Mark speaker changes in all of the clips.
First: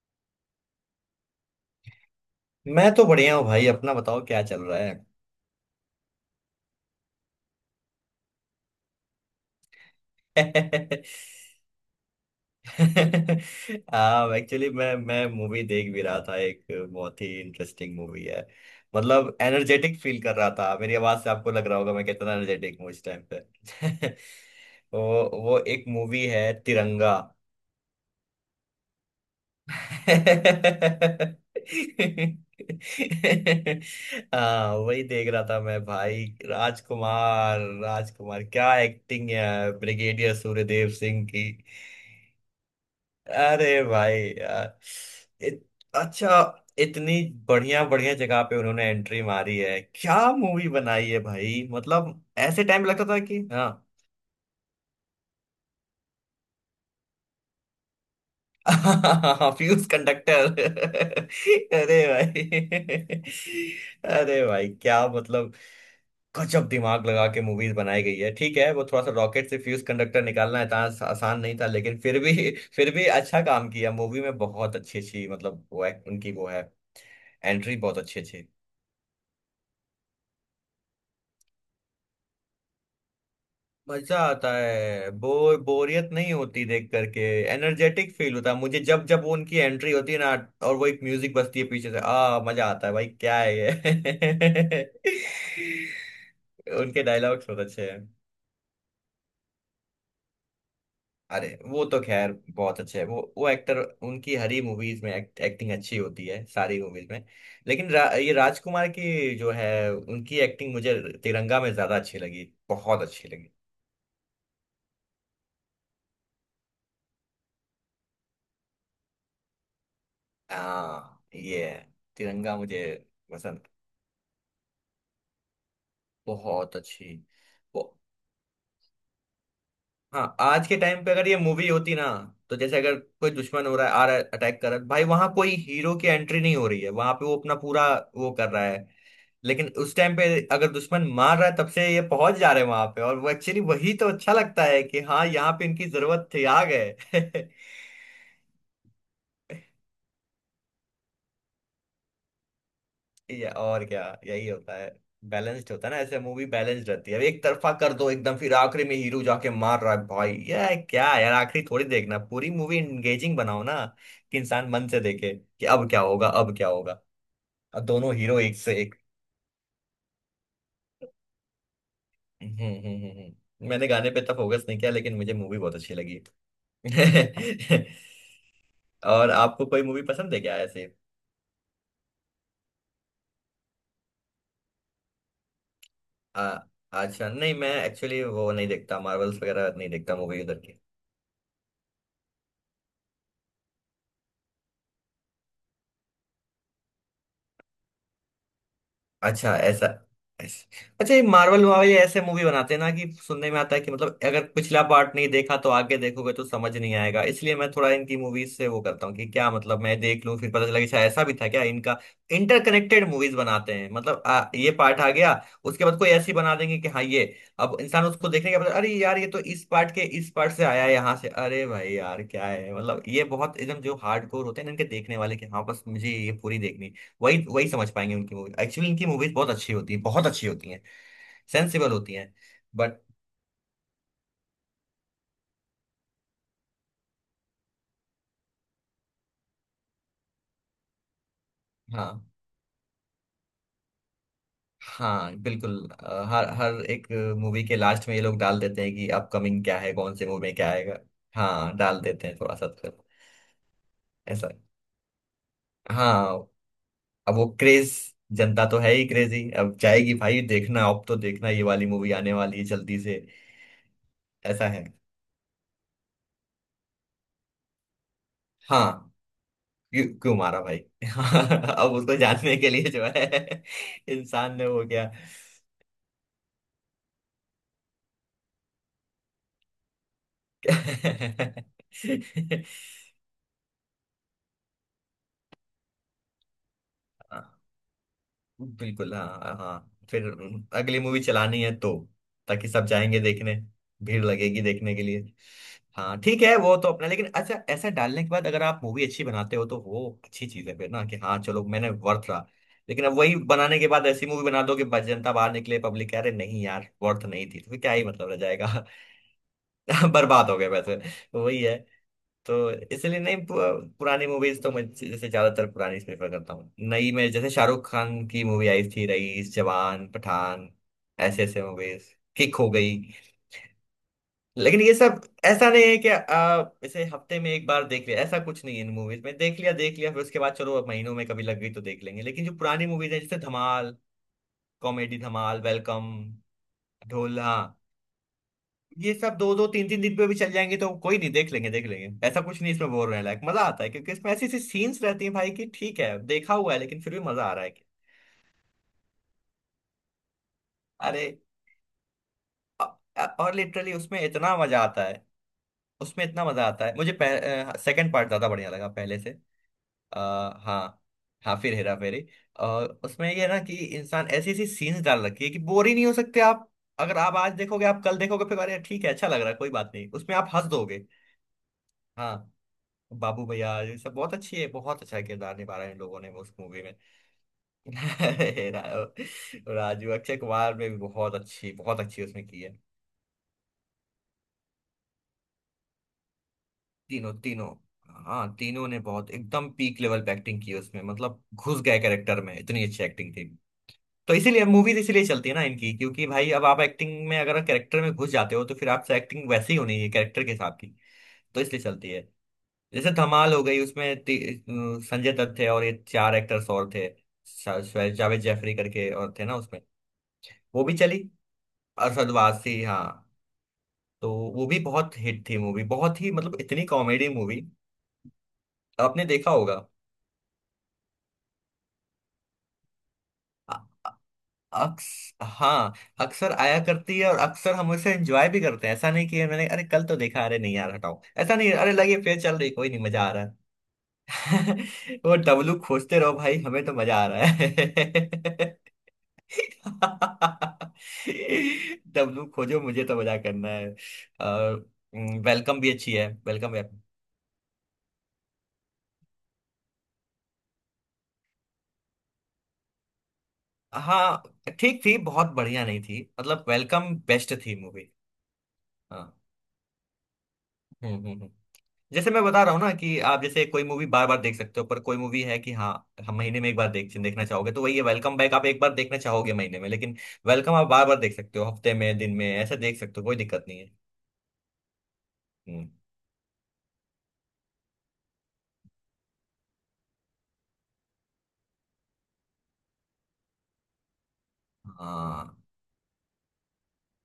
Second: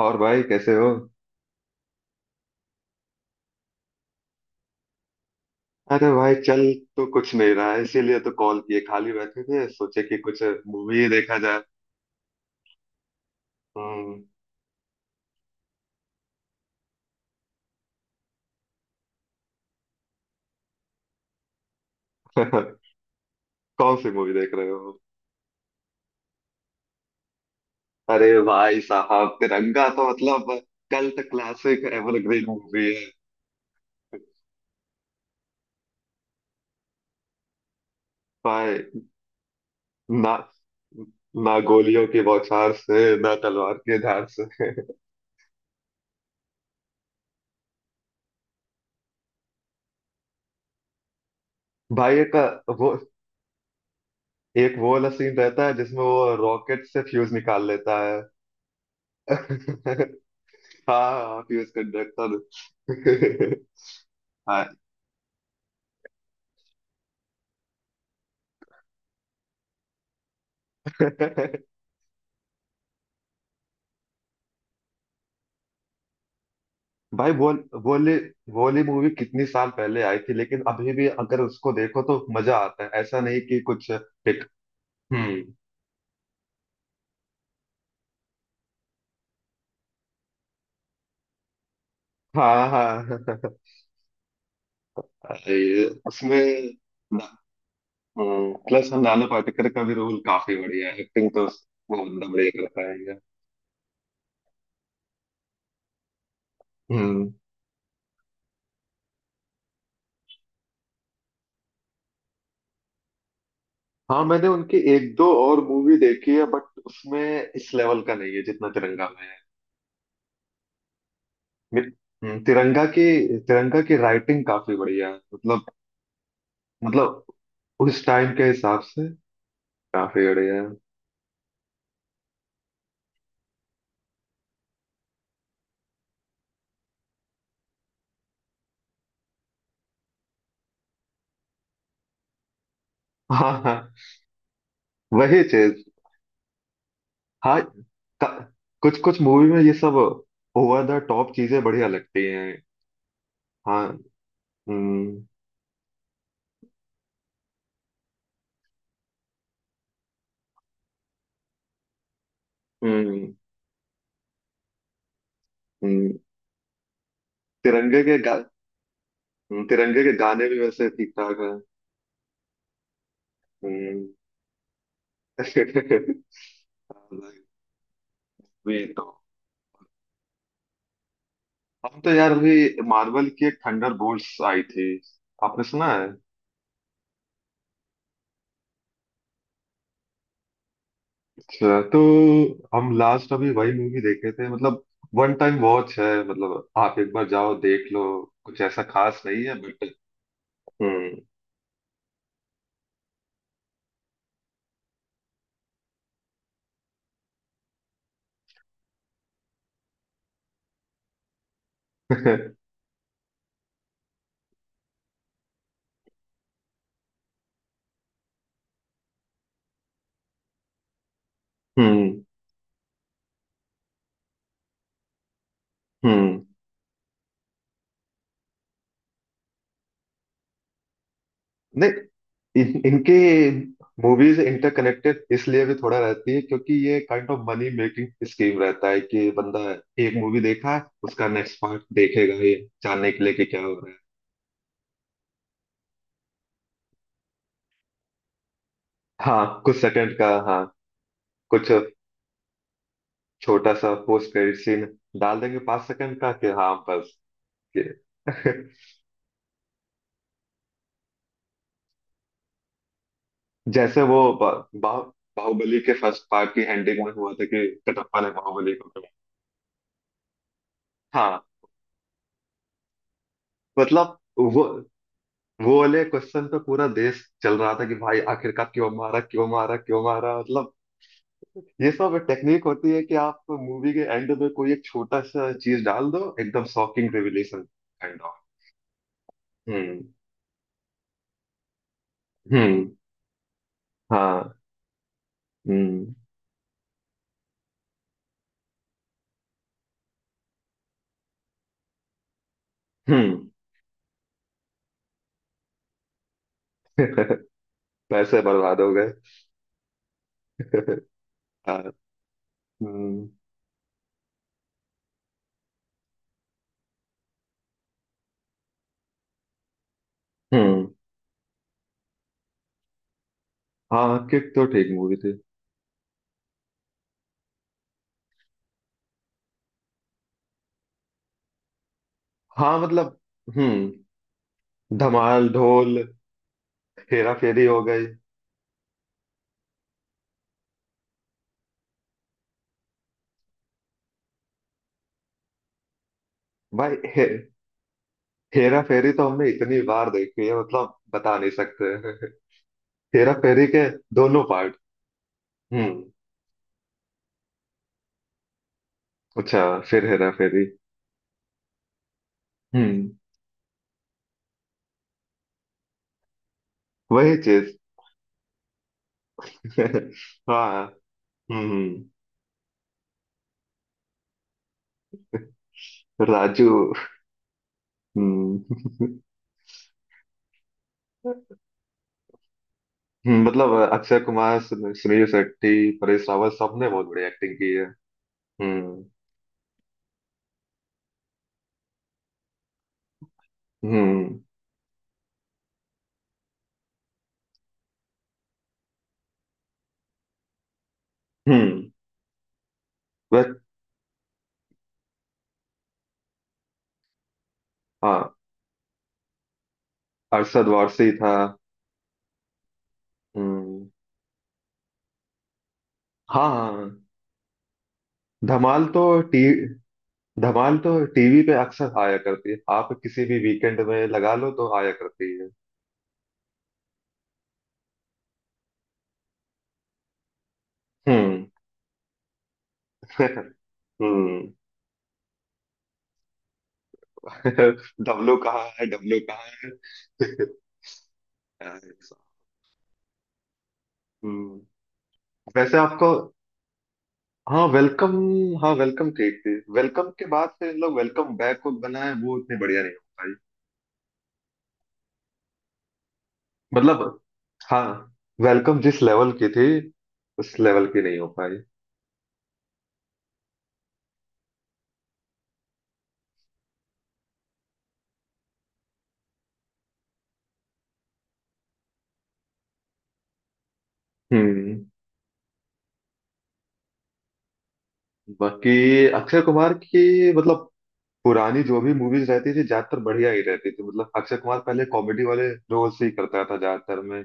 Speaker 1: और भाई कैसे हो?
Speaker 2: मैं तो बढ़िया हूँ भाई। अपना बताओ, क्या चल रहा है।
Speaker 1: अरे भाई चल। तो कुछ नहीं रहा है, इसीलिए तो कॉल किए, खाली बैठे थे, सोचे कि कुछ मूवी देखा जाए। हम्म।
Speaker 2: हाँ, एक्चुअली मैं मूवी देख भी रहा था एक। बहुत ही इंटरेस्टिंग मूवी है। मतलब एनर्जेटिक फील कर रहा था, मेरी आवाज से आपको लग रहा होगा मैं कितना एनर्जेटिक हूँ इस टाइम पे।
Speaker 1: कौन सी मूवी देख रहे हो?
Speaker 2: वो वो एक मूवी है, तिरंगा।
Speaker 1: अरे भाई साहब, तिरंगा तो मतलब कल्ट
Speaker 2: हाँ,
Speaker 1: क्लासिक एवरग्रीन मूवी है।
Speaker 2: वही देख रहा था मैं भाई। राजकुमार, राजकुमार क्या
Speaker 1: भाई,
Speaker 2: एक्टिंग है ब्रिगेडियर
Speaker 1: ना
Speaker 2: सूर्यदेव सिंह की।
Speaker 1: ना गोलियों की बौछार से, ना तलवार
Speaker 2: अरे
Speaker 1: के
Speaker 2: भाई
Speaker 1: धार से।
Speaker 2: यार, इत, अच्छा, इतनी बढ़िया बढ़िया जगह पे उन्होंने एंट्री मारी है। क्या मूवी बनाई है भाई मतलब।
Speaker 1: भाई,
Speaker 2: ऐसे टाइम
Speaker 1: वो
Speaker 2: लगता था कि हाँ।
Speaker 1: एक वो वाला सीन रहता है जिसमें वो रॉकेट से फ्यूज निकाल लेता है।
Speaker 2: Fuse conductor.
Speaker 1: हाँ, फ्यूज
Speaker 2: अरे भाई।
Speaker 1: कंडक्टर।
Speaker 2: अरे
Speaker 1: हाँ।
Speaker 2: भाई, क्या मतलब। गजब दिमाग लगा के मूवीज बनाई गई है। ठीक है, वो थोड़ा सा रॉकेट से फ्यूज कंडक्टर निकालना है आसान, आसान नहीं था, लेकिन फिर भी फिर भी अच्छा काम किया मूवी में। बहुत अच्छी अच्छी, मतलब वो उनकी वो है,
Speaker 1: भाई, वो
Speaker 2: एंट्री बहुत
Speaker 1: बोली,
Speaker 2: अच्छी अच्छी।
Speaker 1: बोली मूवी कितनी साल पहले आई थी, लेकिन अभी भी अगर उसको देखो तो मजा आता है, ऐसा नहीं कि कुछ
Speaker 2: मजा
Speaker 1: हिट।
Speaker 2: आता है,
Speaker 1: हम्म।
Speaker 2: बोरियत नहीं होती देख करके। एनर्जेटिक फील होता है मुझे, जब जब वो उनकी एंट्री होती है ना और वो एक म्यूजिक बजती है पीछे से। आ मजा
Speaker 1: हाँ,
Speaker 2: आता है भाई, क्या
Speaker 1: हाँ।
Speaker 2: है ये।
Speaker 1: ये उसमें
Speaker 2: उनके डायलॉग्स बहुत अच्छे हैं।
Speaker 1: प्लस नाना पाटेकर का भी रोल काफी बढ़िया है। एक्टिंग तो
Speaker 2: अरे वो तो
Speaker 1: वो बंदा
Speaker 2: खैर
Speaker 1: बढ़िया
Speaker 2: बहुत
Speaker 1: करता है
Speaker 2: अच्छे है,
Speaker 1: यार।
Speaker 2: वो एक्टर। उनकी हर ही मूवीज में एक्टिंग अच्छी होती है, सारी मूवीज में।
Speaker 1: हम्म।
Speaker 2: लेकिन ये राजकुमार की जो है उनकी एक्टिंग मुझे तिरंगा में ज्यादा अच्छी लगी। बहुत अच्छी लगी।
Speaker 1: हाँ, मैंने उनकी एक दो और मूवी देखी है बट उसमें इस लेवल का नहीं है जितना तिरंगा में है।
Speaker 2: हाँ, ये है।
Speaker 1: मेरे- हम्म।
Speaker 2: तिरंगा मुझे पसंद।
Speaker 1: तिरंगा की राइटिंग काफी बढ़िया है, मतलब
Speaker 2: बहुत अच्छी,
Speaker 1: मतलब
Speaker 2: वो।
Speaker 1: उस टाइम के हिसाब से काफी
Speaker 2: हाँ,
Speaker 1: बढ़िया
Speaker 2: आज
Speaker 1: है।
Speaker 2: के टाइम पे अगर ये मूवी होती ना, तो जैसे अगर कोई दुश्मन हो रहा है, आ रहा है, अटैक कर रहा है, भाई वहां कोई हीरो की एंट्री नहीं हो रही है, वहां पे वो अपना पूरा वो कर रहा है। लेकिन उस टाइम पे अगर दुश्मन मार रहा है तब से ये पहुंच जा रहे हैं वहां पे, और वो
Speaker 1: हाँ,
Speaker 2: एक्चुअली
Speaker 1: हाँ।
Speaker 2: वही तो अच्छा लगता है कि हाँ,
Speaker 1: वही
Speaker 2: यहाँ पे
Speaker 1: चीज।
Speaker 2: इनकी जरूरत थी, आ गए।
Speaker 1: हाँ, कुछ कुछ मूवी में ये सब ओवर द टॉप चीजें बढ़िया लगती हैं।
Speaker 2: या और
Speaker 1: हाँ।
Speaker 2: क्या, यही होता है।
Speaker 1: हम्म,
Speaker 2: बैलेंस्ड होता है ना, ऐसे मूवी बैलेंस्ड रहती है। अब एक तरफा कर दो एकदम, फिर आखिरी में हीरो जाके मार रहा है, भाई ये क्या है यार। आखिरी थोड़ी देखना, पूरी मूवी
Speaker 1: हम्म,
Speaker 2: एंगेजिंग बनाओ ना, कि इंसान मन से देखे कि अब क्या
Speaker 1: हम्म।
Speaker 2: होगा, अब क्या होगा। अब
Speaker 1: तिरंगे
Speaker 2: दोनों
Speaker 1: के गा
Speaker 2: हीरो एक से एक।
Speaker 1: हम्म। तिरंगे के गाने भी वैसे ठीक ठाक हैं।
Speaker 2: मैंने
Speaker 1: हम्म।
Speaker 2: गाने पे तो फोकस नहीं किया, लेकिन मुझे मूवी बहुत अच्छी लगी।
Speaker 1: वे तो
Speaker 2: और आपको कोई मूवी पसंद है क्या ऐसे।
Speaker 1: हम तो यार अभी मार्वल की एक थंडरबोल्ट्स आई थी। आपने सुना है?
Speaker 2: आ, अच्छा नहीं, मैं एक्चुअली वो नहीं देखता, मार्वल्स वगैरह नहीं देखता मूवी उधर की।
Speaker 1: अच्छा। तो हम लास्ट अभी वही मूवी देखे थे, मतलब वन टाइम वॉच है, मतलब आप एक बार जाओ देख लो। कुछ ऐसा खास नहीं है
Speaker 2: अच्छा, ऐसा
Speaker 1: बट।
Speaker 2: ऐस- अच्छा,
Speaker 1: हम्म।
Speaker 2: ये मार्वल वाले ऐसे मूवी बनाते हैं ना, कि सुनने में आता है कि मतलब अगर पिछला पार्ट नहीं देखा तो आगे देखोगे तो समझ नहीं आएगा। इसलिए मैं थोड़ा इनकी मूवीज से वो करता हूँ कि क्या मतलब मैं देख लूँ, फिर पता चला कि अच्छा ऐसा भी था क्या इनका। इंटरकनेक्टेड मूवीज बनाते हैं। मतलब ये पार्ट आ गया, उसके बाद कोई ऐसी बना देंगे कि हाँ ये, अब इंसान उसको देखने के बाद, अरे यार ये तो इस पार्ट के इस पार्ट से आया है, यहाँ से। अरे भाई
Speaker 1: हम्म,
Speaker 2: यार, क्या है मतलब। ये बहुत एकदम जो हार्ड कोर होते हैं ना इनके देखने वाले, कि हाँ बस मुझे ये
Speaker 1: हम्म।
Speaker 2: पूरी देखनी, वही वही समझ पाएंगे उनकी मूवी। एक्चुअली इनकी मूवीज बहुत अच्छी होती हैं, बहुत अच्छी होती हैं,
Speaker 1: नहीं,
Speaker 2: सेंसिबल होती हैं।
Speaker 1: इन,
Speaker 2: बट
Speaker 1: इनके मूवीज इंटरकनेक्टेड इसलिए भी थोड़ा रहती है, क्योंकि ये kind of money making scheme रहता है कि बंदा एक मूवी देखा है, उसका नेक्स्ट पार्ट
Speaker 2: हाँ,
Speaker 1: देखेगा ये जानने के लिए कि क्या हो रहा है।
Speaker 2: हाँ, बिल्कुल। हर हर एक मूवी के लास्ट में ये लोग डाल देते हैं कि
Speaker 1: हाँ,
Speaker 2: अपकमिंग
Speaker 1: कुछ
Speaker 2: क्या है, कौन
Speaker 1: सेकंड
Speaker 2: से
Speaker 1: का,
Speaker 2: मूवी में
Speaker 1: हाँ।
Speaker 2: क्या आएगा।
Speaker 1: कुछ
Speaker 2: हाँ, डाल देते हैं थोड़ा सा तो।
Speaker 1: छोटा सा पोस्ट
Speaker 2: ऐसा।
Speaker 1: क्रेडिट सीन डाल देंगे 5 सेकंड का,
Speaker 2: हाँ,
Speaker 1: कि हाँ बस।
Speaker 2: अब वो क्रेज,
Speaker 1: कि-
Speaker 2: जनता तो है ही क्रेजी, अब जाएगी भाई देखना, अब तो देखना ये वाली मूवी आने वाली है जल्दी से।
Speaker 1: जैसे वो बा,
Speaker 2: ऐसा है।
Speaker 1: बा, बाहुबली के फर्स्ट पार्ट की एंडिंग में हुआ था कि कटप्पा ने बाहुबली को
Speaker 2: हाँ,
Speaker 1: कहा।
Speaker 2: क्यों क्यों मारा भाई।
Speaker 1: हाँ,
Speaker 2: अब उसको जानने के लिए जो है,
Speaker 1: मतलब
Speaker 2: इंसान
Speaker 1: वो
Speaker 2: ने वो किया।
Speaker 1: वो वाले क्वेश्चन पे पूरा देश चल रहा था कि भाई आखिरकार क्यों मारा, क्यों मारा, क्यों मारा, मतलब। ये सब टेक्निक होती है कि आप मूवी के एंड में कोई एक छोटा सा चीज डाल दो, एकदम शॉकिंग रिविलेशन काइंड ऑफ।
Speaker 2: बिल्कुल, हाँ हाँ।
Speaker 1: हम्म,
Speaker 2: फिर अगली मूवी चलानी है तो, ताकि सब
Speaker 1: हम्म।
Speaker 2: जाएंगे देखने, भीड़
Speaker 1: हाँ।
Speaker 2: लगेगी देखने के लिए।
Speaker 1: हम्म,
Speaker 2: हाँ ठीक है, वो तो अपना, लेकिन अच्छा ऐसा डालने के बाद अगर आप मूवी अच्छी बनाते हो तो वो अच्छी चीज है फिर ना, कि हाँ चलो, मैंने वर्थ रहा। लेकिन अब वही
Speaker 1: हम्म।
Speaker 2: बनाने के बाद ऐसी मूवी बना दो कि बस जनता बाहर निकले, पब्लिक कह रहे नहीं यार वर्थ नहीं थी, तो फिर क्या ही मतलब रह
Speaker 1: पैसे बर्बाद
Speaker 2: जाएगा।
Speaker 1: हो गए।
Speaker 2: बर्बाद हो गए वैसे। वही है।
Speaker 1: हाँ।
Speaker 2: तो इसलिए
Speaker 1: हम्म,
Speaker 2: नहीं, पुरानी मूवीज तो मैं जैसे ज्यादातर पुरानी प्रेफर करता हूँ। नई में जैसे शाहरुख खान की मूवी आई थी, रईस, जवान, पठान,
Speaker 1: हम्म।
Speaker 2: ऐसे ऐसे मूवीज किक हो गई।
Speaker 1: हाँ, किक तो
Speaker 2: लेकिन
Speaker 1: ठीक
Speaker 2: ये
Speaker 1: मूवी
Speaker 2: सब
Speaker 1: थी।
Speaker 2: ऐसा नहीं है कि इसे हफ्ते में एक बार देख लिया, ऐसा कुछ नहीं है इन मूवीज में। देख लिया देख लिया, फिर उसके बाद चलो अब महीनों में कभी लग गई तो देख लेंगे। लेकिन जो
Speaker 1: हाँ,
Speaker 2: पुरानी मूवीज
Speaker 1: मतलब।
Speaker 2: है, जैसे
Speaker 1: हम्म।
Speaker 2: धमाल कॉमेडी,
Speaker 1: धमाल,
Speaker 2: धमाल,
Speaker 1: ढोल,
Speaker 2: वेलकम,
Speaker 1: हेरा
Speaker 2: ढोल, हाँ,
Speaker 1: फेरी हो गई।
Speaker 2: ये सब दो दो तीन तीन दिन पे भी चल जाएंगे तो कोई नहीं, देख लेंगे देख लेंगे, ऐसा कुछ नहीं इसमें। बोर होने लायक, मजा आता है, क्योंकि इसमें ऐसी ऐसी सीन्स रहती हैं भाई कि ठीक है देखा हुआ है,
Speaker 1: भाई,
Speaker 2: लेकिन फिर भी मजा आ रहा है कि।
Speaker 1: हेरा फेरी तो हमने इतनी बार देखी है, मतलब
Speaker 2: अरे
Speaker 1: बता नहीं सकते।
Speaker 2: अ-
Speaker 1: हेरा
Speaker 2: और
Speaker 1: फेरी के
Speaker 2: लिटरली उसमें
Speaker 1: दोनों
Speaker 2: इतना
Speaker 1: पार्ट।
Speaker 2: मजा आता है।
Speaker 1: हम्म।
Speaker 2: उसमें इतना मजा आता है मुझे। सेकंड पार्ट ज्यादा बढ़िया लगा पहले से।
Speaker 1: अच्छा। फिर
Speaker 2: आ,
Speaker 1: हेरा फेरी।
Speaker 2: हाँ, हाँ फिर हेरा फेरी। और
Speaker 1: हम्म।
Speaker 2: उसमें ये है ना, कि इंसान ऐसी ऐसी सीन्स डाल रखी है कि बोर ही नहीं हो सकते आप। अगर
Speaker 1: वही
Speaker 2: आप आज
Speaker 1: चीज।
Speaker 2: देखोगे, आप कल देखोगे फिर, अरे ठीक है अच्छा लग रहा है कोई बात नहीं, उसमें आप हंस
Speaker 1: हाँ।
Speaker 2: दोगे।
Speaker 1: हम्म।
Speaker 2: हाँ। बाबू भैया ये सब बहुत अच्छी है, बहुत अच्छा किरदार निभा रहे हैं इन लोगों ने उस
Speaker 1: राजू।
Speaker 2: मूवी में। हेरा
Speaker 1: हम्म।
Speaker 2: राजू, अक्षय कुमार ने भी बहुत अच्छी उसमें की है।
Speaker 1: हम्म। मतलब अक्षय कुमार, सुनील शेट्टी, परेश रावल सबने बहुत बढ़िया
Speaker 2: तीनों,
Speaker 1: एक्टिंग
Speaker 2: तीनों,
Speaker 1: की है।
Speaker 2: हाँ तीनों ने
Speaker 1: हम्म,
Speaker 2: बहुत एकदम पीक लेवल पे एक्टिंग की है उसमें। मतलब घुस गए कैरेक्टर में, इतनी अच्छी एक्टिंग थी। तो
Speaker 1: हम्म,
Speaker 2: इसीलिए मूवीज इसीलिए चलती है ना इनकी, क्योंकि भाई अब आप एक्टिंग में अगर कैरेक्टर में घुस जाते हो तो फिर आपसे एक्टिंग वैसे ही होनी है कैरेक्टर के हिसाब की। तो इसलिए
Speaker 1: हम्म।
Speaker 2: चलती है। जैसे
Speaker 1: बस।
Speaker 2: धमाल हो गई, उसमें संजय दत्त थे और ये चार एक्टर्स और थे। शायद
Speaker 1: हाँ,
Speaker 2: जावेद जैफरी करके और थे ना उसमें।
Speaker 1: अरशद
Speaker 2: वो भी
Speaker 1: वारसी
Speaker 2: चली।
Speaker 1: था।
Speaker 2: अरशद वारसी, हाँ।
Speaker 1: हम्म।
Speaker 2: तो वो भी बहुत हिट थी मूवी, बहुत ही,
Speaker 1: हाँ,
Speaker 2: मतलब
Speaker 1: हाँ,
Speaker 2: इतनी
Speaker 1: हाँ।
Speaker 2: कॉमेडी मूवी,
Speaker 1: धमाल तो
Speaker 2: आपने
Speaker 1: टी
Speaker 2: देखा होगा।
Speaker 1: धमाल तो टीवी पे अक्सर आया करती है, आप किसी भी
Speaker 2: अ-
Speaker 1: वीकेंड में
Speaker 2: अ-
Speaker 1: लगा लो तो आया
Speaker 2: अक्स
Speaker 1: करती है।
Speaker 2: हाँ, अक्सर आया करती है, और अक्सर हम उसे एंजॉय भी करते हैं। ऐसा नहीं कि मैंने अरे कल तो देखा, अरे नहीं यार हटाओ,
Speaker 1: हम्म।
Speaker 2: ऐसा नहीं, अरे लगे फिर चल रही, कोई नहीं मजा आ रहा है।
Speaker 1: हम्म।
Speaker 2: वो डब्लू खोजते रहो भाई, हमें तो मजा आ रहा है।
Speaker 1: डब्लू कहाँ है? डब्लू कहाँ है?
Speaker 2: डब्लू खोजो, मुझे तो मजा करना है।
Speaker 1: हम्म।
Speaker 2: और
Speaker 1: वैसे,
Speaker 2: वेलकम भी
Speaker 1: आपको।
Speaker 2: अच्छी है, वेलकम वेब,
Speaker 1: हाँ वेलकम हाँ, वेलकम कही थी। वेलकम के बाद फिर इन लोग वेलकम बैक को बनाए, वो उतने बढ़िया नहीं हो पाई,
Speaker 2: हाँ। ठीक थी, बहुत बढ़िया नहीं थी, मतलब
Speaker 1: मतलब।
Speaker 2: वेलकम बेस्ट थी
Speaker 1: हाँ,
Speaker 2: मूवी।
Speaker 1: वेलकम जिस लेवल
Speaker 2: हाँ।
Speaker 1: की थी उस लेवल की
Speaker 2: हम्म
Speaker 1: नहीं हो
Speaker 2: हम्म हम्म।
Speaker 1: पाई।
Speaker 2: जैसे मैं बता रहा हूँ ना, कि आप जैसे कोई मूवी बार बार देख सकते हो, पर कोई मूवी है कि हाँ, हम महीने में एक बार देख, देखना चाहोगे तो वही है वेलकम बैक। आप एक बार देखना चाहोगे महीने में, लेकिन वेलकम आप बार बार देख सकते हो, हफ्ते में, दिन में ऐसे देख सकते हो, कोई दिक्कत नहीं है।
Speaker 1: हम्म।
Speaker 2: हम्म।
Speaker 1: बाकी अक्षय कुमार की, मतलब पुरानी जो भी मूवीज रहती थी, ज्यादातर बढ़िया ही रहती थी, मतलब अक्षय कुमार पहले कॉमेडी वाले
Speaker 2: हाँ,
Speaker 1: रोल्स ही करता था ज्यादातर में।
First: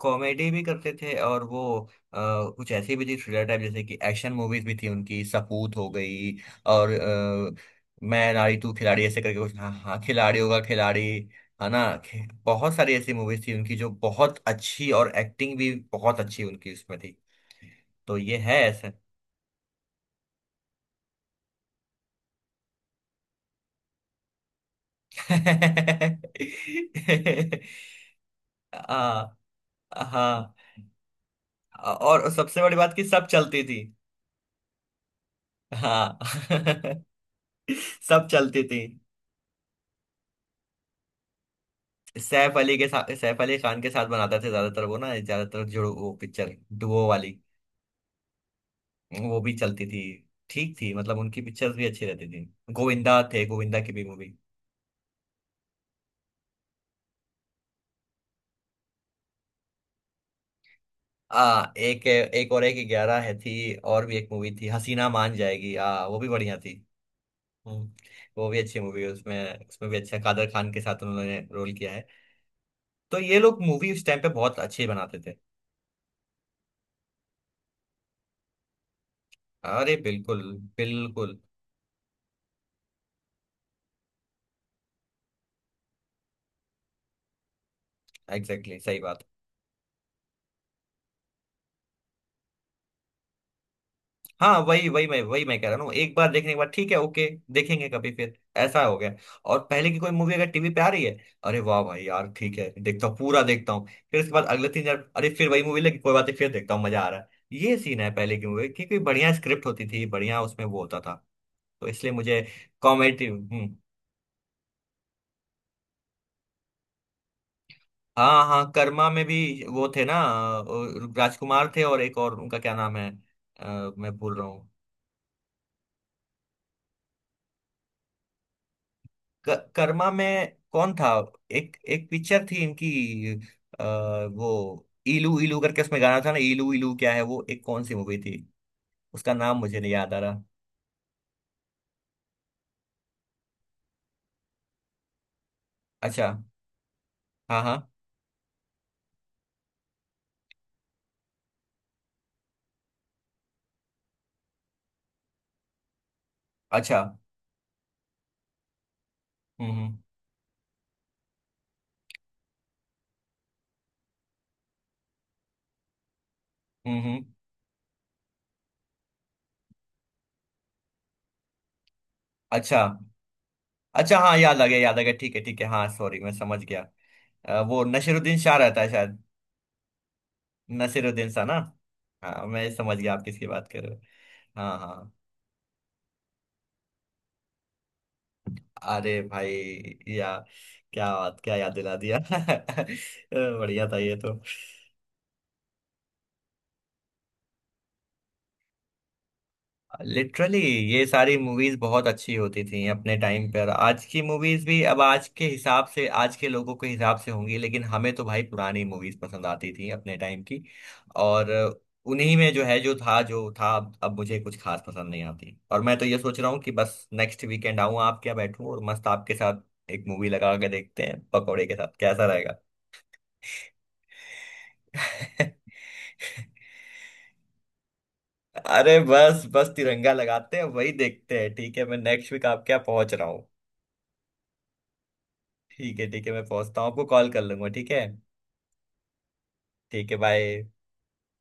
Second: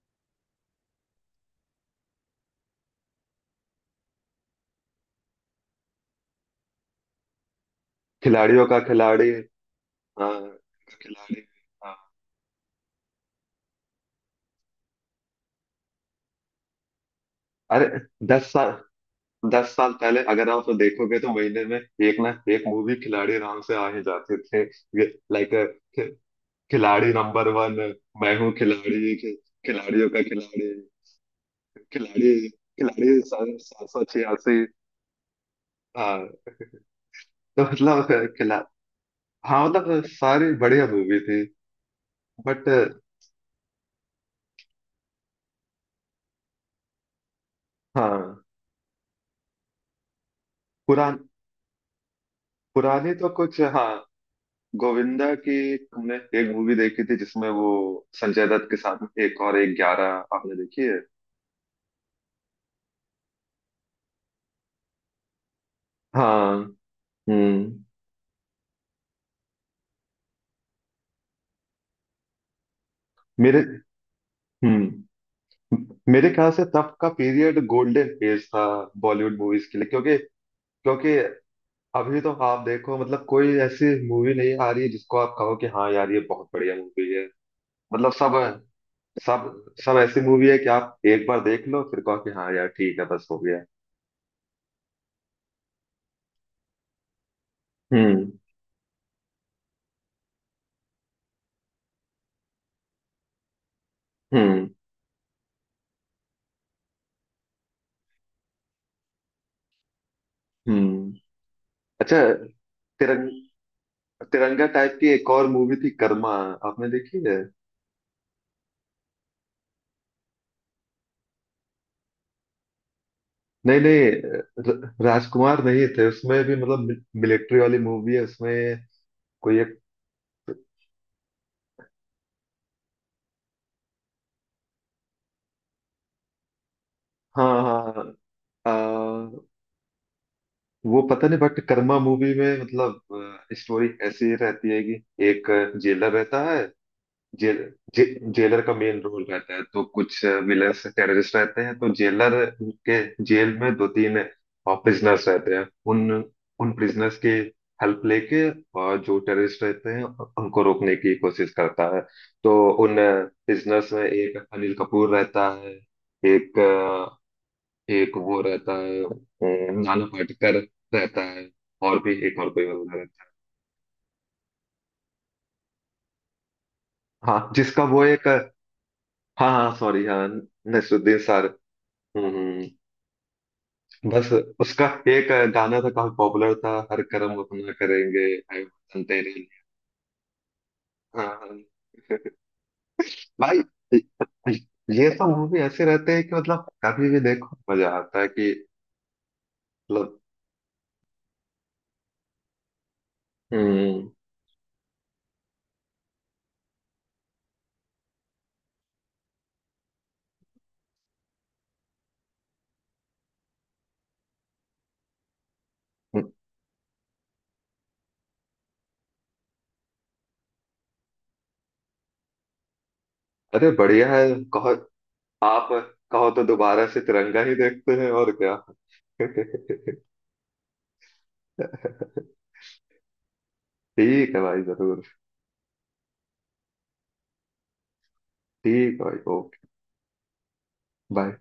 Speaker 2: कॉमेडी भी करते थे, और वो अ, कुछ ऐसी भी थी थ्रिलर टाइप, जैसे कि एक्शन मूवीज भी थी उनकी, सपूत हो गई, और मैं नारी
Speaker 1: खिलाड़ियों
Speaker 2: तू
Speaker 1: का
Speaker 2: खिलाड़ी, ऐसे
Speaker 1: खिलाड़ी।
Speaker 2: करके कुछ, हाँ हाँ
Speaker 1: हाँ,
Speaker 2: खिलाड़ी, होगा खिलाड़ी।
Speaker 1: खिलाड़ी।
Speaker 2: है ना,
Speaker 1: हाँ,
Speaker 2: बहुत सारी ऐसी मूवीज थी उनकी जो बहुत अच्छी, और एक्टिंग भी बहुत अच्छी उनकी उसमें थी।
Speaker 1: अरे,
Speaker 2: तो ये
Speaker 1: दस
Speaker 2: है
Speaker 1: साल
Speaker 2: ऐसा।
Speaker 1: दस साल पहले अगर आप तो देखोगे तो महीने में एक ना एक मूवी खिलाड़ी राम से आ ही जाते थे। लाइक खिलाड़ी नंबर वन, मैं हूँ खिलाड़ी,
Speaker 2: हाँ,
Speaker 1: खिलाड़ियों का
Speaker 2: हाँ।
Speaker 1: खिलाड़ी,
Speaker 2: और
Speaker 1: खिलाड़ी
Speaker 2: सबसे बड़ी बात कि
Speaker 1: खिलाड़ी
Speaker 2: सब चलती थी।
Speaker 1: 786।
Speaker 2: हाँ।
Speaker 1: हाँ, तो मतलब अ,
Speaker 2: सब
Speaker 1: खिला
Speaker 2: चलती थी।
Speaker 1: हाँ, मतलब सारी बढ़िया मूवी थी।
Speaker 2: सैफ
Speaker 1: बट
Speaker 2: अली के साथ, सैफ अली खान के साथ बनाते थे ज्यादातर वो ना, ज्यादातर जो वो पिक्चर, डुओ वाली,
Speaker 1: हाँ,
Speaker 2: वो भी चलती थी, ठीक थी,
Speaker 1: पुरान
Speaker 2: मतलब उनकी पिक्चर्स भी अच्छी रहती थी।
Speaker 1: पुरानी
Speaker 2: गोविंदा
Speaker 1: तो
Speaker 2: थे,
Speaker 1: कुछ।
Speaker 2: गोविंदा
Speaker 1: हाँ,
Speaker 2: की भी मूवी,
Speaker 1: गोविंदा की हमने एक मूवी देखी थी जिसमें वो संजय दत्त के साथ में, एक और एक ग्यारह। आपने देखी है?
Speaker 2: आ, एक, एक और एक ग्यारह है, थी। और भी एक मूवी थी, हसीना मान जाएगी, आ, वो भी
Speaker 1: हाँ।
Speaker 2: बढ़िया थी।
Speaker 1: हम्म।
Speaker 2: हम्म, वो भी अच्छी मूवी है। उसमें, उसमें भी अच्छा कादर खान के साथ उन्होंने रोल किया है। तो ये लोग
Speaker 1: मेरे
Speaker 2: मूवी उस टाइम पे बहुत अच्छी
Speaker 1: हम्म
Speaker 2: बनाते थे।
Speaker 1: मेरे ख्याल से तब का पीरियड गोल्डन फेज था बॉलीवुड मूवीज के लिए,
Speaker 2: अरे
Speaker 1: क्योंकि
Speaker 2: बिल्कुल,
Speaker 1: क्योंकि
Speaker 2: बिल्कुल।
Speaker 1: अभी तो आप देखो, मतलब कोई ऐसी मूवी नहीं आ रही है जिसको आप कहो कि हाँ यार ये बहुत बढ़िया मूवी है। मतलब सब
Speaker 2: एग्जैक्टली, सही बात।
Speaker 1: सब सब ऐसी मूवी है कि आप एक बार देख लो फिर कहो कि हाँ यार ठीक है, बस हो गया।
Speaker 2: हाँ, वही वही मैं, वही मैं कह रहा हूँ, एक बार देखने के बाद ठीक है ओके, देखेंगे कभी
Speaker 1: हम्म,
Speaker 2: फिर, ऐसा हो गया। और पहले की कोई मूवी अगर टीवी पे आ रही है, अरे वाह भाई यार, ठीक है देखता हूँ, पूरा देखता हूँ, फिर उसके बाद
Speaker 1: हम्म,
Speaker 2: अगले तीन चार, अरे फिर वही मूवी लगी, कोई बात नहीं फिर देखता हूँ, मजा आ रहा है, ये सीन है पहले की मूवी, क्योंकि बढ़िया स्क्रिप्ट होती थी, बढ़िया उसमें वो होता
Speaker 1: हम्म।
Speaker 2: था। तो इसलिए
Speaker 1: अच्छा,
Speaker 2: मुझे कॉमेडी।
Speaker 1: तिरंग
Speaker 2: हम्म।
Speaker 1: तिरंगा टाइप की एक और मूवी थी, कर्मा। आपने देखी है?
Speaker 2: हाँ हाँ, कर्मा में भी वो थे ना, राजकुमार थे और एक और, उनका क्या नाम है,
Speaker 1: नहीं,
Speaker 2: मैं भूल रहा
Speaker 1: नहीं,
Speaker 2: हूँ।
Speaker 1: राजकुमार नहीं थे उसमें भी, मतलब मिलिट्री वाली मूवी है उसमें, कोई एक।
Speaker 2: कर्मा में कौन था। एक, एक पिक्चर थी इनकी, अ, वो इलू इलू करके उसमें गाना था ना, इलू इलू क्या है, वो
Speaker 1: हाँ,
Speaker 2: एक कौन
Speaker 1: हाँ,
Speaker 2: सी
Speaker 1: हाँ,
Speaker 2: मूवी थी,
Speaker 1: आ,
Speaker 2: उसका नाम मुझे नहीं याद आ रहा।
Speaker 1: वो पता नहीं। बट कर्मा मूवी में, मतलब स्टोरी ऐसी रहती है कि एक जेलर
Speaker 2: अच्छा,
Speaker 1: रहता है। जेल
Speaker 2: हाँ हाँ।
Speaker 1: जे, जेलर का मेन रोल रहता है, तो कुछ विलन्स टेररिस्ट रहते हैं, तो जेलर के जेल में दो तीन प्रिजनर्स रहते हैं। उन उन
Speaker 2: अच्छा।
Speaker 1: प्रिजनर्स की हेल्प लेके और जो टेररिस्ट
Speaker 2: हम्म
Speaker 1: रहते
Speaker 2: हम्म
Speaker 1: हैं उनको रोकने की कोशिश करता है। तो उन प्रिजनर्स में एक अनिल कपूर रहता है, एक
Speaker 2: हम्म
Speaker 1: अ,
Speaker 2: हम्म,
Speaker 1: एक वो रहता है नाना पाटेकर रहता है, और भी एक और कोई
Speaker 2: अच्छा,
Speaker 1: बंदा रहता है।
Speaker 2: अच्छा, हाँ याद आ गया, याद आ गया, ठीक है ठीक है, हाँ सॉरी मैं समझ गया।
Speaker 1: हाँ,
Speaker 2: वो
Speaker 1: जिसका वो एक।
Speaker 2: नसीरुद्दीन शाह रहता है शायद।
Speaker 1: हाँ, हाँ, सॉरी। हाँ, नसरुद्दीन
Speaker 2: नसीरुद्दीन शाह
Speaker 1: सर।
Speaker 2: ना। हाँ,
Speaker 1: हम्म।
Speaker 2: मैं समझ गया आप किसकी बात कर रहे हो।
Speaker 1: बस,
Speaker 2: हाँ,
Speaker 1: उसका
Speaker 2: हाँ।
Speaker 1: एक गाना था काफी पॉपुलर था, हर कर्म अपना करेंगे, आए वतन
Speaker 2: अरे
Speaker 1: तेरे लिए।
Speaker 2: भाई या, क्या
Speaker 1: हाँ,
Speaker 2: बात, क्या
Speaker 1: हाँ।
Speaker 2: याद दिला दिया।
Speaker 1: भाई,
Speaker 2: बढ़िया था ये तो।
Speaker 1: ये सब मूवी ऐसे रहते हैं कि मतलब कभी भी देखो मजा आता है, कि मतलब।
Speaker 2: लिटरली, ये सारी मूवीज बहुत अच्छी होती थी अपने टाइम पर। आज
Speaker 1: हम्म।
Speaker 2: की मूवीज भी, अब आज के हिसाब से, आज के लोगों के हिसाब से होंगी, लेकिन हमें तो भाई पुरानी मूवीज पसंद आती थी, अपने टाइम की। और उन्हीं में जो है, जो था, जो था, अब मुझे कुछ खास पसंद नहीं आती। और मैं तो ये सोच रहा हूँ कि बस नेक्स्ट वीकेंड आऊँ आप क्या, बैठूँ और मस्त आपके साथ एक मूवी लगा के देखते हैं, पकौड़े के साथ, कैसा रहेगा।
Speaker 1: अरे बढ़िया है, कहो। आप कहो तो दोबारा से तिरंगा ही देखते हैं, और क्या।
Speaker 2: अरे बस बस, तिरंगा लगाते हैं, वही देखते हैं। ठीक है, मैं नेक्स्ट वीक आपके यहाँ पहुंच रहा हूँ।
Speaker 1: ठीक है भाई, जरूर।
Speaker 2: ठीक है, ठीक है, मैं पहुंचता हूँ, आपको कॉल कर लूंगा, ठीक है।
Speaker 1: ठीक है भाई, ओके।
Speaker 2: ठीक है, बाय।
Speaker 1: बाय।